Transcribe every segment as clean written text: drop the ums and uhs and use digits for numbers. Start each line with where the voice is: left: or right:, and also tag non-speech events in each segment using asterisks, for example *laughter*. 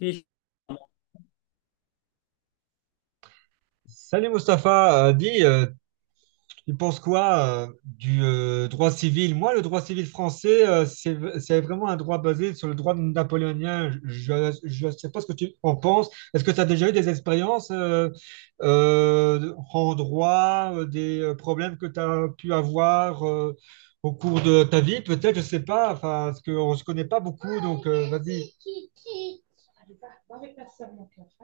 left: Et-
right: Salut Mustapha, dis, tu penses quoi du droit civil? Moi, le droit civil français, c'est vraiment un droit basé sur le droit napoléonien. Je ne sais pas ce que tu en penses. Est-ce que tu as déjà eu des expériences en droit, des problèmes que tu as pu avoir au cours de ta vie? Peut-être, je ne sais pas, enfin, parce qu'on ne se connaît pas beaucoup, donc vas-y.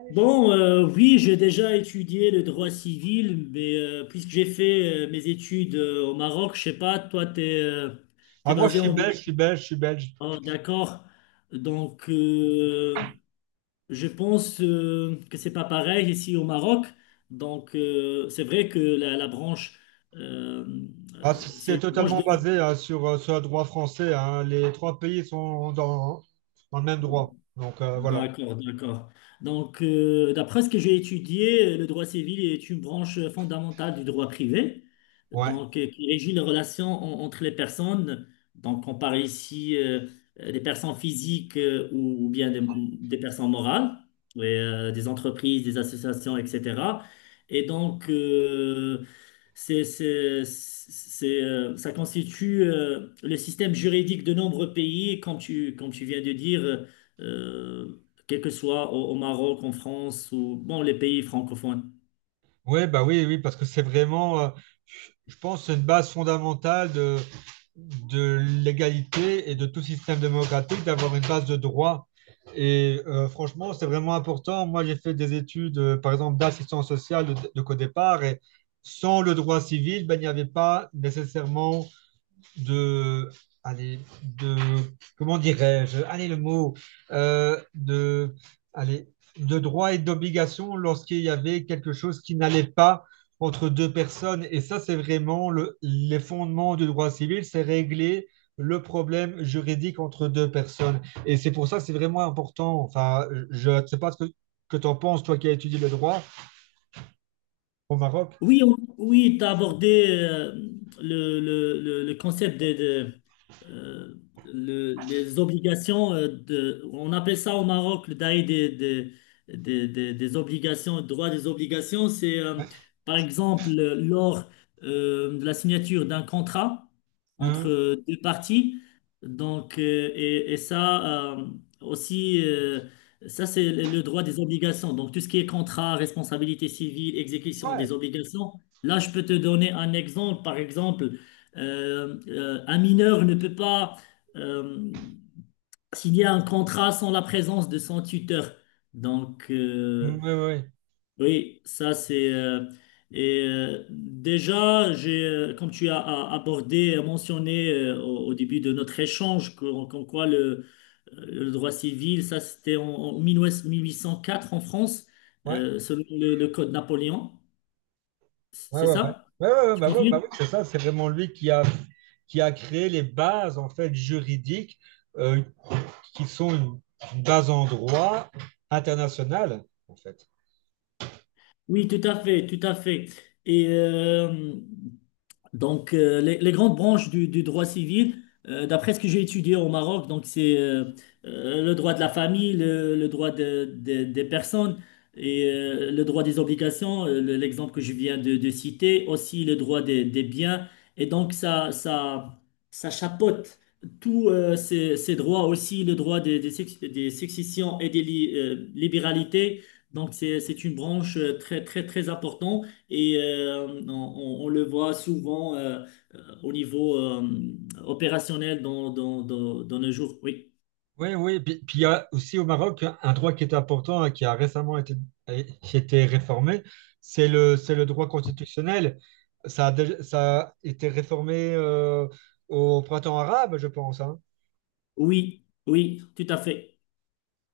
left: Bon, oui, j'ai déjà étudié le droit civil, mais puisque j'ai fait mes études au Maroc, je sais pas, toi, tu es,
right: Ah, moi, je
left: basé
right: suis
left: en
right: belge, je
left: Belgique.
right: suis belge, je suis belge.
left: Ah, d'accord. Donc, je pense que c'est pas pareil ici au Maroc. Donc, c'est vrai que la branche, euh,
right: Ah,
left: c'est
right: c'est
left: une branche
right: totalement
left: de...
right: basé, hein, sur le droit français, hein. Les trois pays sont hein, dans le même droit. Donc voilà.
left: D'accord, d'accord. Donc, d'après ce que j'ai étudié, le droit civil est une branche fondamentale du droit privé,
right: Ouais.
left: donc qui régit les relations entre les personnes. Donc, on parle ici des personnes physiques ou bien des personnes morales, et, des entreprises, des associations, etc. Et donc, c'est, ça constitue le système juridique de nombreux pays, comme tu viens de dire quel que soit au, au Maroc, en France ou bon, les pays francophones.
right: Ouais, bah oui, oui, parce que c'est vraiment, je pense, que c'est une base fondamentale de l'égalité et de tout système démocratique d'avoir une base de droit. Et franchement, c'est vraiment important. Moi, j'ai fait des études, par exemple, d'assistance sociale de codépart, et sans le droit civil, ben, il n'y avait pas nécessairement de, allez, de, comment dirais-je, allez le mot, de, allez, de droits et d'obligations lorsqu'il y avait quelque chose qui n'allait pas entre deux personnes. Et ça, c'est vraiment les fondements du droit civil, c'est régler le problème juridique entre deux personnes. Et c'est pour ça que c'est vraiment important. Enfin, je ne sais pas ce que tu en penses, toi qui as étudié le droit au Maroc.
left: Oui, oui, tu as abordé le concept des de, euh, les obligations de, on appelle ça au Maroc le dahir des obligations, droit des obligations, c'est
right: Ouais.
left: par exemple lors de la signature d'un contrat
right: Mhm.
left: entre deux parties. Donc, et ça aussi. Ça, c'est le droit des obligations. Donc, tout ce qui est contrat, responsabilité civile, exécution
right: Ouais.
left: des obligations. Là, je peux te donner un exemple. Par exemple, un mineur ne peut pas euh, signer un contrat sans la présence de son tuteur. Donc,
right: Mhm, ouais, ouais,
left: oui, ça c'est... et déjà, j'ai, comme tu as mentionné au, au début de notre échange, comme quoi le droit civil, ça c'était en, en mille huit cent quatre en France,
right: ouais.
left: selon le Code Napoléon.
right: Ouais,
left: C'est
right: ouais, ouais.
left: ça?
right: Ouais, ouais,
left: Tu
right: ouais, bah
left: confirmes?
right: oui, c'est ça, c'est vraiment lui qui a créé les bases en fait juridiques, euh, qui sont une base en droit international, en fait.
left: Oui, tout à fait, tout à fait. Et donc, les grandes branches du droit civil, d'après ce que j'ai étudié au Maroc, donc c'est le droit de la famille, le droit des personnes et le droit des obligations, l'exemple que je viens de citer, aussi le droit des biens. Et donc, ça chapeaute tous ces, ces droits, aussi le droit des, des successions et des libéralités. Donc, c'est une branche euh, très importante. Et on, on le voit souvent au niveau opérationnel dans, dans, dans nos jours. Oui,
right: Oui, oui, puis il y a aussi au Maroc un droit qui est important et qui a récemment été, qui a été réformé, c'est le droit constitutionnel. Ça a été réformé au printemps arabe, je pense, hein.
left: oui, oui, tout à fait.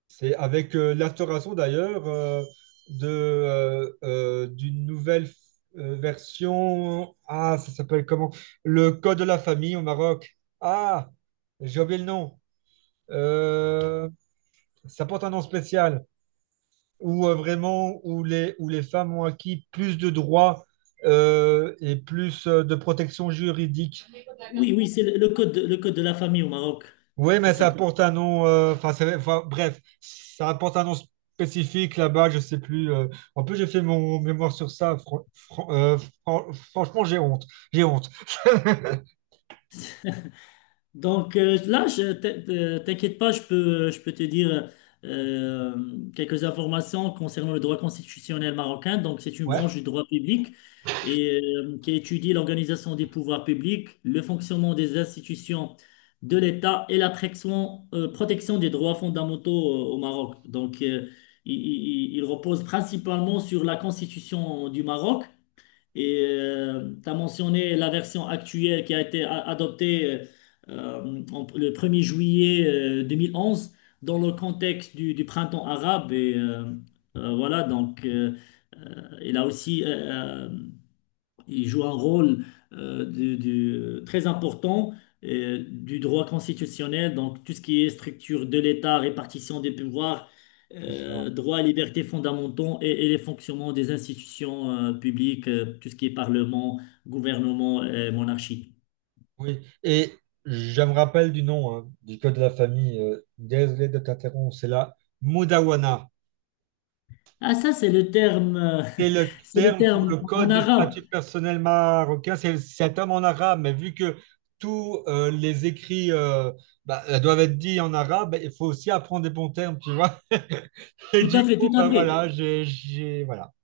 right: C'est avec l'instauration d'ailleurs d'une nouvelle version. Ah, ça s'appelle comment? Le Code de la famille au Maroc. Ah, j'ai oublié le nom. Euh, Ça porte un nom spécial. Où vraiment, où les femmes ont acquis plus de droits et plus de protection juridique.
left: Oui, oui, c'est le, le code de la famille au Maroc.
right: Oui,
left: C'est
right: mais ça
left: ça.
right: porte un nom. Enfin, enfin, bref, ça porte un nom spécifique là-bas. Je sais plus. En plus, j'ai fait mon mémoire sur ça. Franchement, j'ai honte. J'ai honte. *laughs*
left: *laughs* Donc là, t'inquiète pas, je peux te dire euh, quelques informations concernant le droit constitutionnel marocain. Donc, c'est une
right: Ouais,
left: branche du droit public et, qui étudie l'organisation des pouvoirs publics, le fonctionnement des institutions de l'État et la protection, protection des droits fondamentaux au Maroc. Donc, il, il repose principalement sur la Constitution du Maroc et tu as mentionné la version actuelle qui a été adoptée le 1er juillet 2011 dans le contexte du printemps arabe. Et voilà, donc il a aussi il joue un rôle très important du droit constitutionnel, donc tout ce qui est structure de l'État, répartition des pouvoirs,
right: c'est ça.
left: droits et libertés fondamentaux et les fonctionnements des institutions publiques, tout ce qui est parlement, gouvernement et monarchie.
right: Oui. Et je me rappelle du nom, hein, du code de la famille. Désolé de t'interrompre. C'est la Modawana.
left: Ah, ça, c'est le terme,
right: Et
left: *laughs*
right: le
left: c'est le
right: terme pour
left: terme
right: le
left: en
right: code du
left: arabe.
right: statut personnel marocain, c'est un terme en arabe, mais vu que tous les écrits doivent être dits en arabe, bah, il faut aussi apprendre des bons termes, tu vois. *laughs* Et
left: Tout
right: du
left: à fait,
right: coup,
left: tout
right: bah,
left: à fait.
right: voilà, voilà.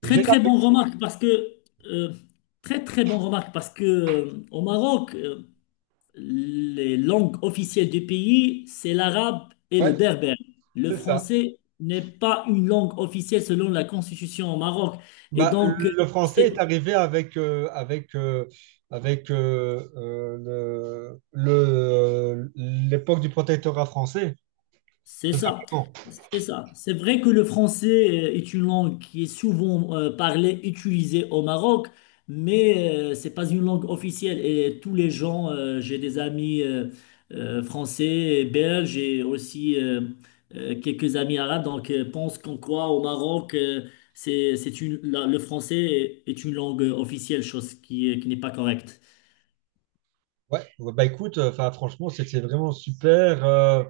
left: Très,
right: J'ai
left: très
right: tapé.
left: bonne remarque parce que, euh, très, très bonne remarque parce que au Maroc, les langues officielles du pays, c'est l'arabe et le
right: Ouais,
left: berbère. Le
right: c'est ça.
left: français n'est pas une langue officielle selon la constitution au Maroc. Et
right: Bah,
left: donc,
right: le français est
left: c'est-
right: arrivé avec euh, l'époque du protectorat français,
left: c'est
right: tout
left: ça,
right: simplement.
left: c'est ça. C'est vrai que le français est une langue qui est souvent parlée, utilisée au Maroc, mais c'est pas une langue officielle. Et tous les gens, j'ai des amis français, et belges et aussi quelques amis arabes, donc pensent qu'en quoi au Maroc, c'est une, le français est une langue officielle, chose qui n'est pas correcte.
right: Ouais, ouais, bah écoute, enfin franchement, c'était vraiment super euh,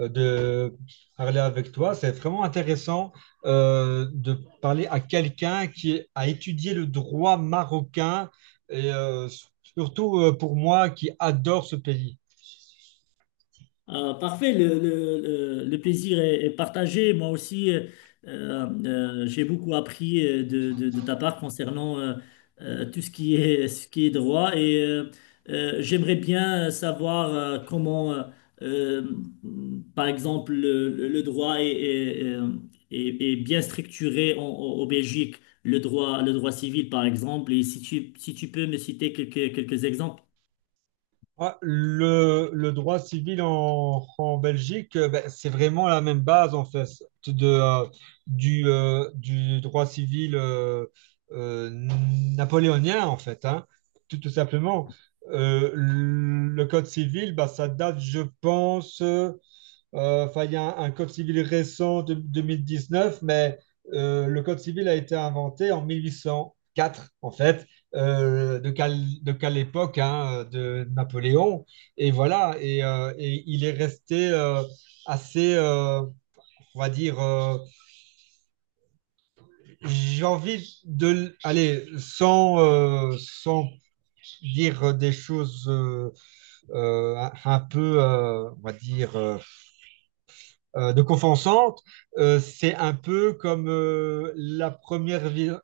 right: euh, de parler avec toi. C'est vraiment intéressant de parler à quelqu'un qui a étudié le droit marocain et surtout pour moi qui adore ce pays.
left: Parfait, le, le plaisir est, est partagé. Moi aussi, j'ai beaucoup appris de, de ta part concernant tout ce qui est droit et j'aimerais bien savoir comment, euh, par exemple, le, le droit est, est bien structuré en, en Belgique, le droit civil, par exemple. Et si tu, si tu peux me citer quelques, quelques exemples.
right: Ah, le droit civil en Belgique, ben, c'est vraiment la même base en fait de, euh, du droit civil euh, napoléonien en fait, hein, tout, tout simplement. Le code civil, bah ça date, je pense. Enfin, il y a un code civil récent de 2019, mais le code civil a été inventé en 1804, en fait, euh, de quelle, de époque, hein, de Napoléon. Et voilà, et il est resté assez, on va dire, j'ai envie de, allez, sans dire des choses euh, un peu, on va dire de Confensante, c'est un peu comme la première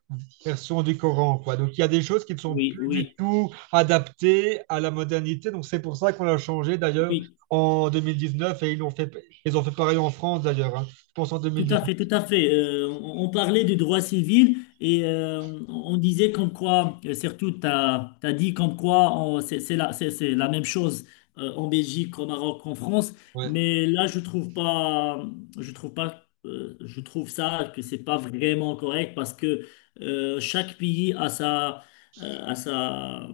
right: version du Coran, quoi. Donc il y a des choses qui ne sont
left: Oui,
right: plus du
left: oui,
right: tout adaptées à la modernité. Donc c'est pour ça qu'on l'a changé d'ailleurs
left: oui.
right: en 2019 et ils ont fait pareil en France d'ailleurs, hein. Je pense en
left: Tout à
right: 2019.
left: fait, tout à fait. On parlait du droit civil et on disait comme quoi, surtout, tu as, dit comme quoi c'est la, c'est la même chose en Belgique, au Maroc, en France,
right: Ouais.
left: mais là, je trouve pas, je trouve pas, je trouve ça que c'est pas vraiment correct parce que chaque pays a sa, euh, a sa,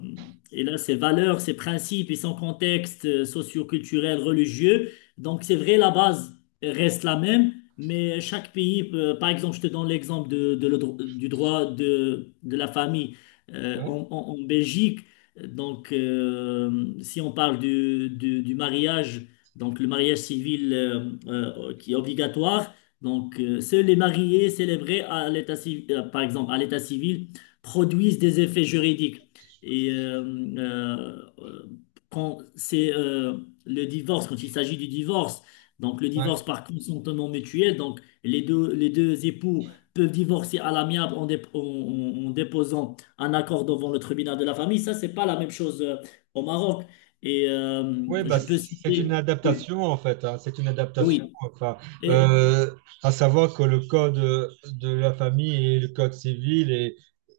left: et là, ses valeurs, ses principes et son contexte socio-culturel, religieux. Donc, c'est vrai, la base reste la même. Mais chaque pays, par exemple, je te donne l'exemple de, du droit de la famille
right: Ouais.
left: en, en Belgique. Donc, si on parle du, du mariage, donc le mariage civil qui est obligatoire, donc seuls les mariés célébrés à l'état civil, par exemple à l'état civil, produisent des effets juridiques. Et euh, euh, quand c'est le divorce, quand il s'agit du divorce. Donc, le
right: Ouais.
left: divorce par consentement mutuel, donc les deux époux peuvent divorcer à l'amiable en, en déposant un accord devant le tribunal de la famille. Ça, c'est pas la même chose au Maroc. Et
right: Oui, bah,
left: je peux
right: c'est une
left: citer. Oui,
right: adaptation en fait, hein. C'est une adaptation.
left: oui.
right: Enfin,
left: Et,
right: euh, à savoir que le code de la famille et le code civil et,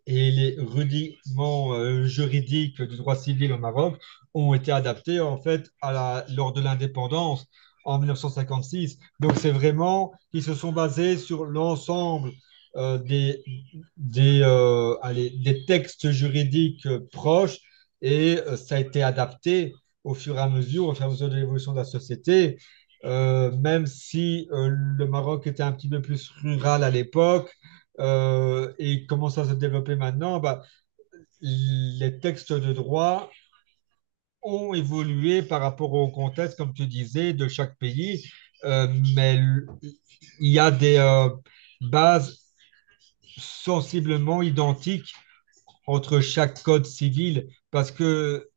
right: et les rudiments juridiques du droit civil au Maroc ont été adaptés en fait lors de l'indépendance en 1956. Donc, c'est vraiment ils se sont basés sur l'ensemble euh, des, allez, des textes juridiques proches et ça a été adapté au fur et à mesure, au fur et à mesure de l'évolution de la société. Même si le Maroc était un petit peu plus rural à l'époque et commence à se développer maintenant, bah, les textes de droit ont évolué par rapport au contexte, comme tu disais, de chaque pays. euh, mais il y a des bases sensiblement identiques entre chaque code civil parce que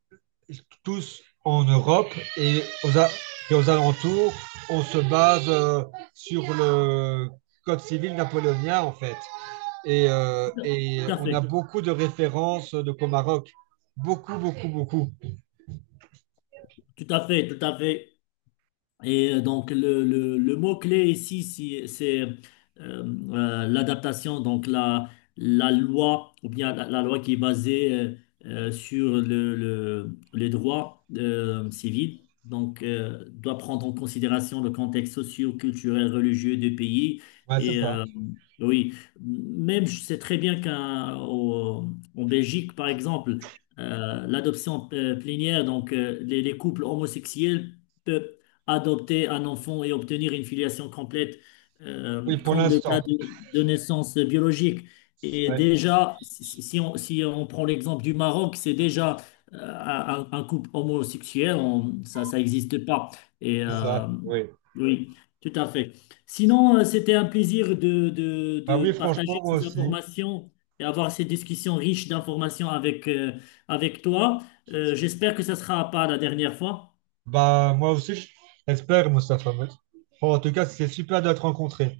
right: tous en Europe et aux alentours, on se base sur le code civil napoléonien en fait. Et
left: tout à
right: on a
left: fait.
right: beaucoup de références de Comaroc. Beaucoup, beaucoup, beaucoup.
left: Tout à fait, tout à fait. Et donc, le, le mot-clé ici, c'est euh, l'adaptation, donc la loi, ou bien la, la loi qui est basée sur le, les droits civils, donc doit prendre en considération le contexte socio-culturel, religieux du pays.
right: Ouais, c'est
left: Et
right: ça.
left: oui, même je sais très bien qu'en Belgique, par exemple, l'adoption plénière, donc les couples homosexuels, peuvent adopter un enfant et obtenir une filiation complète,
right: Oui, pour
left: comme le cas
right: l'instant.
left: de naissance biologique. Et
right: Ouais,
left: déjà, si on, si on prend l'exemple du Maroc, c'est déjà un couple homosexuel, ça, ça n'existe pas. Et
right: c'est ça. Oui.
left: oui, tout à fait. Sinon, c'était un plaisir de,
right: Bah
left: de
right: oui, franchement,
left: partager
right: moi
left: ces
right: aussi.
left: informations et avoir ces discussions riches d'informations avec, avec toi. J'espère que ça ne sera pas la dernière fois.
right: Bah moi aussi, j'espère, Moustapha. En tout cas, c'est super de te rencontrer.